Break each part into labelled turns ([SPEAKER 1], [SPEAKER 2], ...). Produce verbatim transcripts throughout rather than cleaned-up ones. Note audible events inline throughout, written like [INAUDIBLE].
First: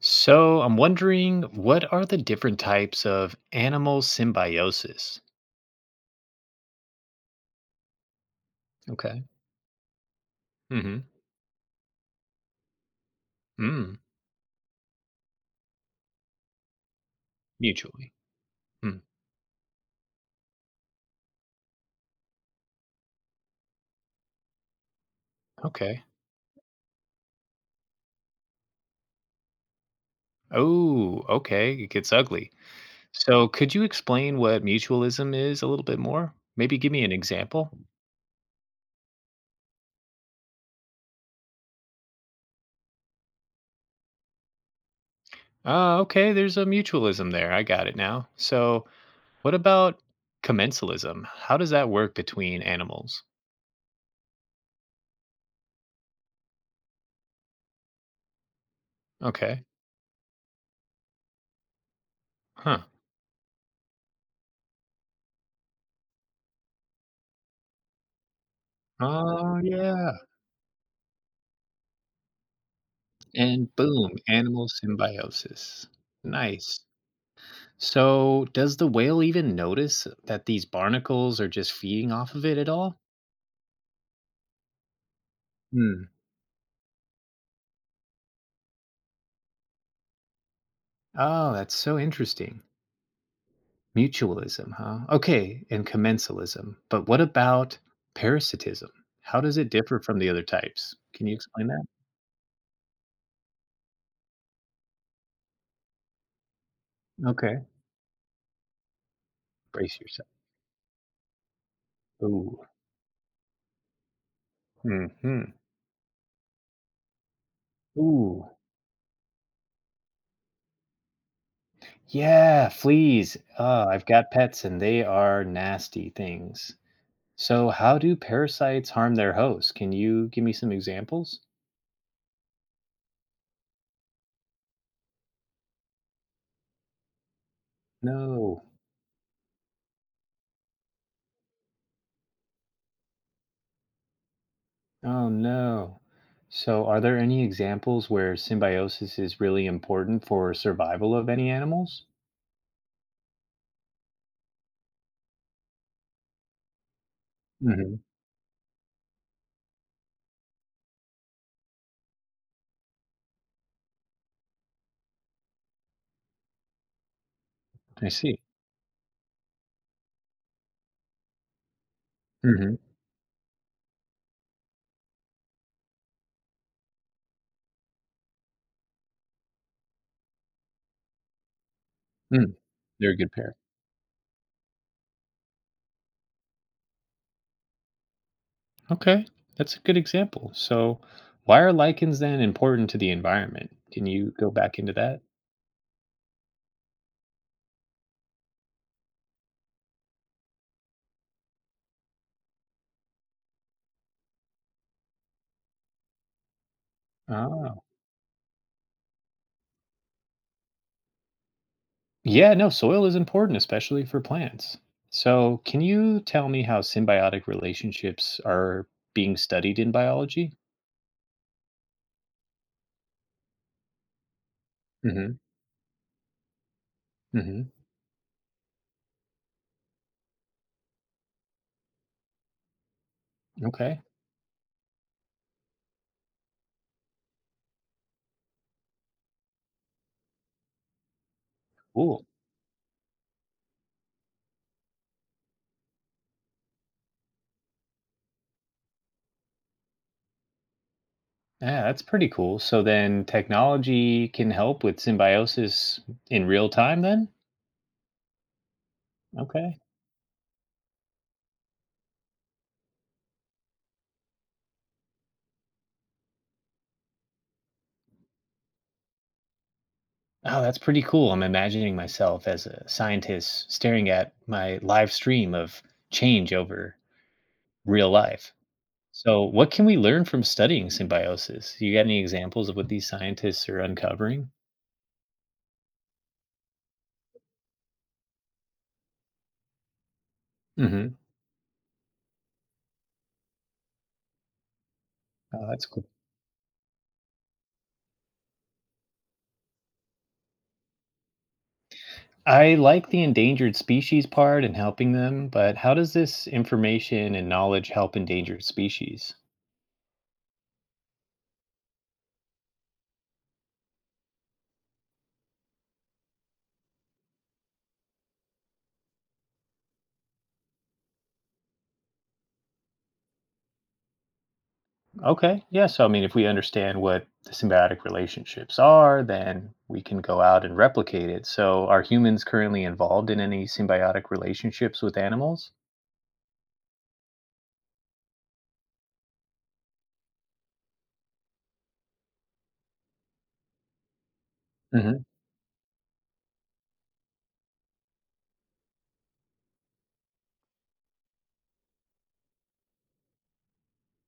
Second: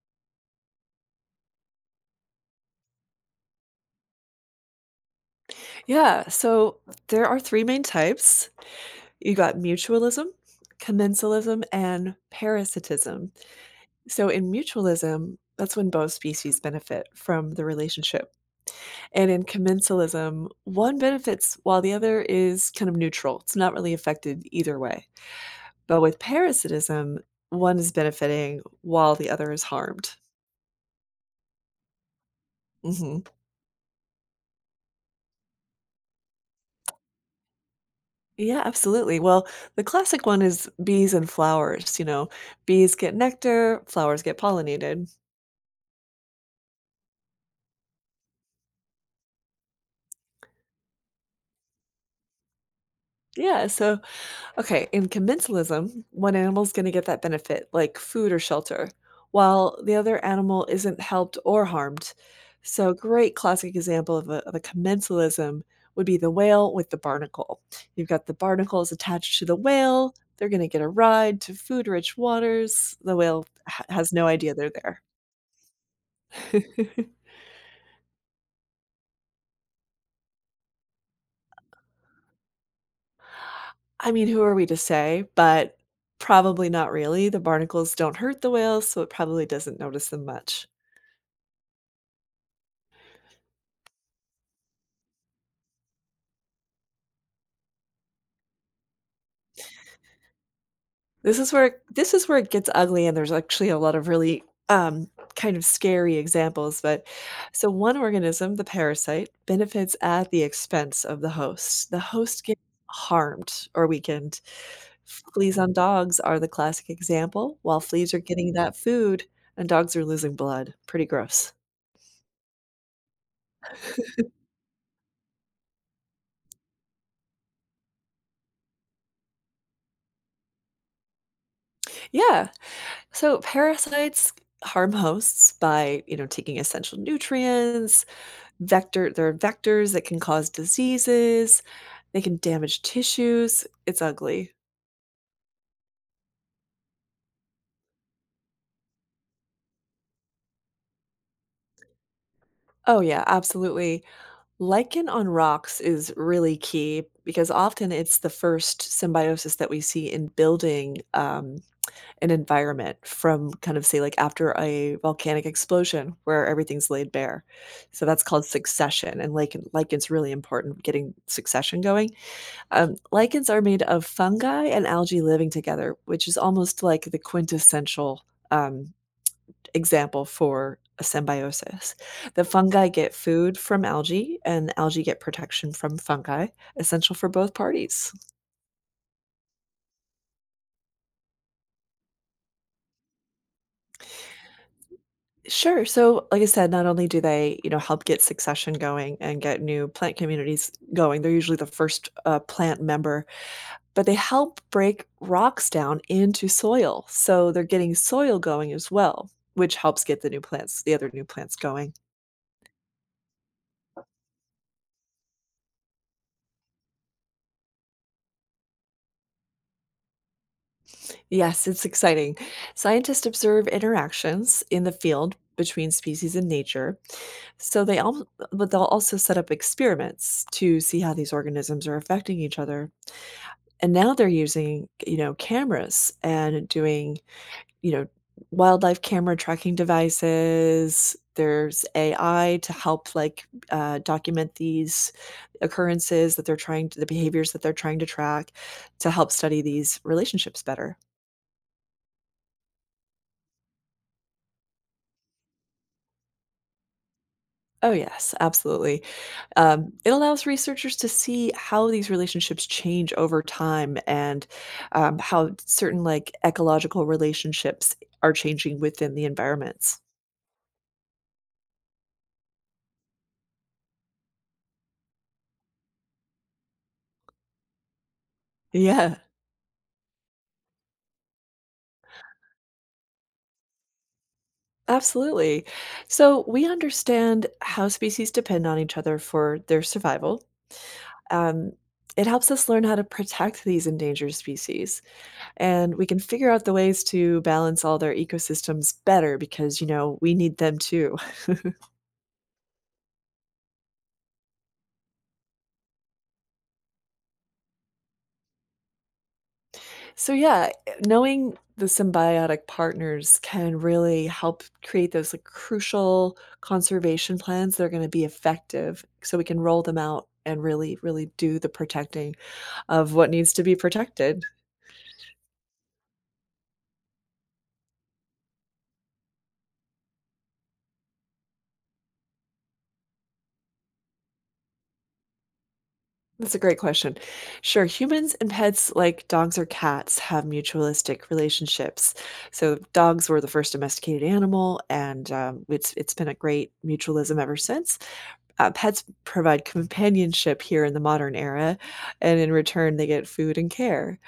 [SPEAKER 1] So I'm wondering, what are the different types of animal symbiosis?
[SPEAKER 2] Yeah, so there are three main types.
[SPEAKER 1] Okay.
[SPEAKER 2] You got mutualism,
[SPEAKER 1] Mm-hmm.
[SPEAKER 2] commensalism, and parasitism.
[SPEAKER 1] Mm.
[SPEAKER 2] So in mutualism, that's when both species benefit from the
[SPEAKER 1] Mutually.
[SPEAKER 2] relationship.
[SPEAKER 1] Mm.
[SPEAKER 2] And in commensalism, one benefits while the other is kind of neutral. It's not really affected either way. But
[SPEAKER 1] Okay.
[SPEAKER 2] with parasitism, one is benefiting while the other is harmed.
[SPEAKER 1] Oh, okay. It gets ugly.
[SPEAKER 2] Hmm.
[SPEAKER 1] So could you explain what mutualism is a little bit more? Maybe give me an example.
[SPEAKER 2] Yeah, absolutely. Well, the classic one is bees and flowers. You know, bees get nectar, flowers get pollinated.
[SPEAKER 1] Ah, okay. There's a mutualism there. I got it now. So what about commensalism? How does that work between animals?
[SPEAKER 2] Yeah, so okay, in commensalism, one animal's going to get that benefit, like food or shelter,
[SPEAKER 1] Okay.
[SPEAKER 2] while the other animal isn't helped or harmed.
[SPEAKER 1] Huh.
[SPEAKER 2] So, a great classic example of a, of a commensalism would be the whale with the barnacle. You've got the barnacles attached to the
[SPEAKER 1] Oh, yeah.
[SPEAKER 2] whale. They're going to get a ride to food rich waters. The whale
[SPEAKER 1] And
[SPEAKER 2] ha- has
[SPEAKER 1] boom,
[SPEAKER 2] no idea
[SPEAKER 1] animal
[SPEAKER 2] they're there.
[SPEAKER 1] symbiosis. Nice.
[SPEAKER 2] [LAUGHS]
[SPEAKER 1] So, does the whale even notice that these barnacles are just feeding off of it at all?
[SPEAKER 2] I mean, who are we to say? But
[SPEAKER 1] Hmm.
[SPEAKER 2] probably not really. The barnacles don't hurt the whales, so it probably doesn't notice them much.
[SPEAKER 1] Oh, that's so interesting. Mutualism, huh? Okay, and commensalism. But what about parasitism? How does it differ from the other types? Can you
[SPEAKER 2] This is
[SPEAKER 1] explain
[SPEAKER 2] where
[SPEAKER 1] that?
[SPEAKER 2] this is where it gets ugly, and there's actually a lot of really, um, kind of scary examples, but
[SPEAKER 1] Okay.
[SPEAKER 2] so one organism, the parasite, benefits
[SPEAKER 1] Brace yourself.
[SPEAKER 2] at the expense of the host. The host gets
[SPEAKER 1] Ooh.
[SPEAKER 2] harmed or weakened.
[SPEAKER 1] Hmm.
[SPEAKER 2] Fleas on dogs are the classic example. While fleas are
[SPEAKER 1] Ooh.
[SPEAKER 2] getting that food and dogs are losing blood. Pretty gross.
[SPEAKER 1] Yeah, fleas. Uh, I've got pets and they are nasty things. So, how do parasites harm their hosts? Can you give me some examples?
[SPEAKER 2] Yeah. So parasites harm hosts by, you know, taking essential nutrients,
[SPEAKER 1] No.
[SPEAKER 2] vector there are vectors that can cause diseases. They can damage tissues. It's ugly.
[SPEAKER 1] Oh, no. So, are there any examples where symbiosis is really important for survival of any animals?
[SPEAKER 2] Oh, yeah, absolutely. Lichen on rocks is really key because often
[SPEAKER 1] Hmm.
[SPEAKER 2] it's the first symbiosis that we see in building um, an environment from kind of, say, like after a volcanic explosion where everything's laid bare. So
[SPEAKER 1] I
[SPEAKER 2] that's
[SPEAKER 1] see.
[SPEAKER 2] called succession. And lichen, lichen's really important getting succession going.
[SPEAKER 1] Hmm.
[SPEAKER 2] Um, lichens are made of fungi and algae living together, which is almost like the quintessential. Um, Example for a symbiosis. The
[SPEAKER 1] Mm.
[SPEAKER 2] fungi
[SPEAKER 1] They're
[SPEAKER 2] get
[SPEAKER 1] a good pair.
[SPEAKER 2] food from algae, and algae get protection from fungi, essential for both parties.
[SPEAKER 1] Okay. That's a good example. So, why are lichens then important to the environment? Can you go back into that?
[SPEAKER 2] Sure. So, like I said, not only do they, you know, help get succession going and get new plant communities going, they're usually the first uh, plant member, but they help break rocks down into soil. So they're
[SPEAKER 1] Ah.
[SPEAKER 2] getting soil going as well, which helps get the new plants, the other new plants going.
[SPEAKER 1] Yeah, no, soil is important, especially for plants. So, can you tell me how symbiotic relationships are being studied in biology?
[SPEAKER 2] Yes, it's exciting. Scientists observe interactions in the
[SPEAKER 1] Hmm.
[SPEAKER 2] field between species and nature.
[SPEAKER 1] Hmm.
[SPEAKER 2] So they all, but they'll also set up experiments to see how these organisms are affecting each other. And
[SPEAKER 1] Okay.
[SPEAKER 2] now they're using, you know, cameras and doing, you know, wildlife camera tracking devices. There's
[SPEAKER 1] Cool.
[SPEAKER 2] A I to help like uh, document these occurrences that they're trying to, the behaviors that they're trying to track to help study these relationships better.
[SPEAKER 1] Yeah, that's pretty cool. So then technology can help with symbiosis in real time then?
[SPEAKER 2] Oh, yes, absolutely.
[SPEAKER 1] Okay.
[SPEAKER 2] Um, it allows researchers to see how these relationships change over time and um, how certain like ecological relationships are changing within the environments.
[SPEAKER 1] Oh, that's pretty cool. I'm imagining myself as a scientist staring at my live stream of change over real life.
[SPEAKER 2] Yeah,
[SPEAKER 1] So, what can we learn from studying symbiosis? You got any examples of what these scientists are uncovering?
[SPEAKER 2] absolutely. So we understand how species depend on each other for their survival.
[SPEAKER 1] Hmm.
[SPEAKER 2] Um, it helps us learn how to protect these endangered species.
[SPEAKER 1] Oh, that's
[SPEAKER 2] And we
[SPEAKER 1] cool.
[SPEAKER 2] can figure out the ways to balance all their ecosystems better because, you know, we need them too.
[SPEAKER 1] I like the endangered species part and helping them, but how does this information and knowledge help endangered species?
[SPEAKER 2] So yeah, eh, knowing the symbiotic partners can really help create those like crucial conservation plans that are going to be effective so we can roll them out and really, really do the protecting of what needs to be protected.
[SPEAKER 1] Okay, yeah. So, I mean, if we understand what the symbiotic relationships are, then we can go out and replicate it. So, are humans currently involved in any symbiotic relationships with animals?
[SPEAKER 2] That's a great question. Sure, humans and pets like dogs or cats have mutualistic relationships. So dogs were the first domesticated animal,
[SPEAKER 1] Hmm.
[SPEAKER 2] and um, it's it's been a great mutualism ever since. Uh, pets provide companionship here in the modern era, and in return, they get food and care.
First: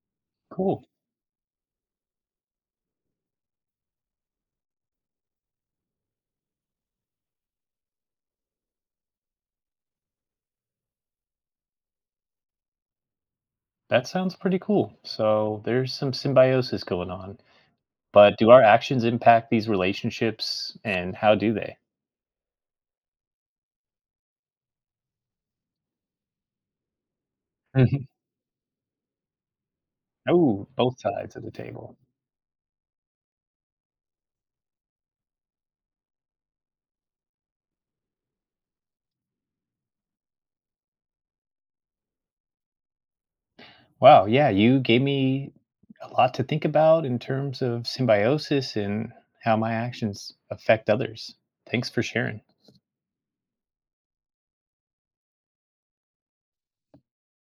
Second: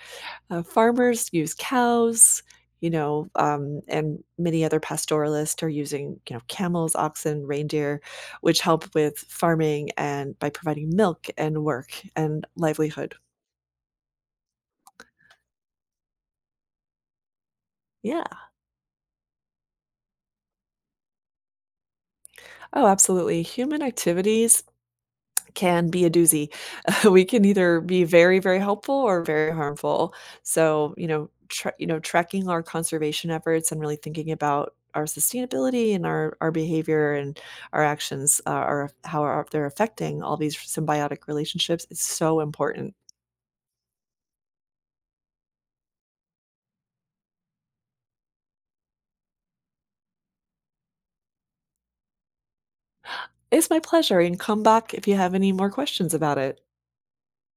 [SPEAKER 2] Uh,
[SPEAKER 1] Cool.
[SPEAKER 2] farmers use cows, you know, um, and many other pastoralists are using, you know, camels, oxen, reindeer, which help with farming and by providing milk and work and livelihood.
[SPEAKER 1] That sounds pretty cool. So, there's some symbiosis going on.
[SPEAKER 2] Yeah.
[SPEAKER 1] But do our actions impact these relationships, and how do they?
[SPEAKER 2] Oh, absolutely. Human activities can be a doozy. [LAUGHS] We can either be
[SPEAKER 1] Mhm.
[SPEAKER 2] very, very helpful or very harmful.
[SPEAKER 1] Oh,
[SPEAKER 2] So,
[SPEAKER 1] both
[SPEAKER 2] you know,
[SPEAKER 1] sides of the
[SPEAKER 2] tra- you
[SPEAKER 1] table.
[SPEAKER 2] know, tracking our conservation efforts and really thinking about our sustainability and our, our behavior and our actions uh, are how are, they're affecting all these symbiotic relationships is so important.
[SPEAKER 1] Wow, yeah, you gave me a lot to think about in terms of symbiosis and how my actions affect others. Thanks for sharing.
[SPEAKER 2] It's my pleasure. And come back if you have any more questions about it.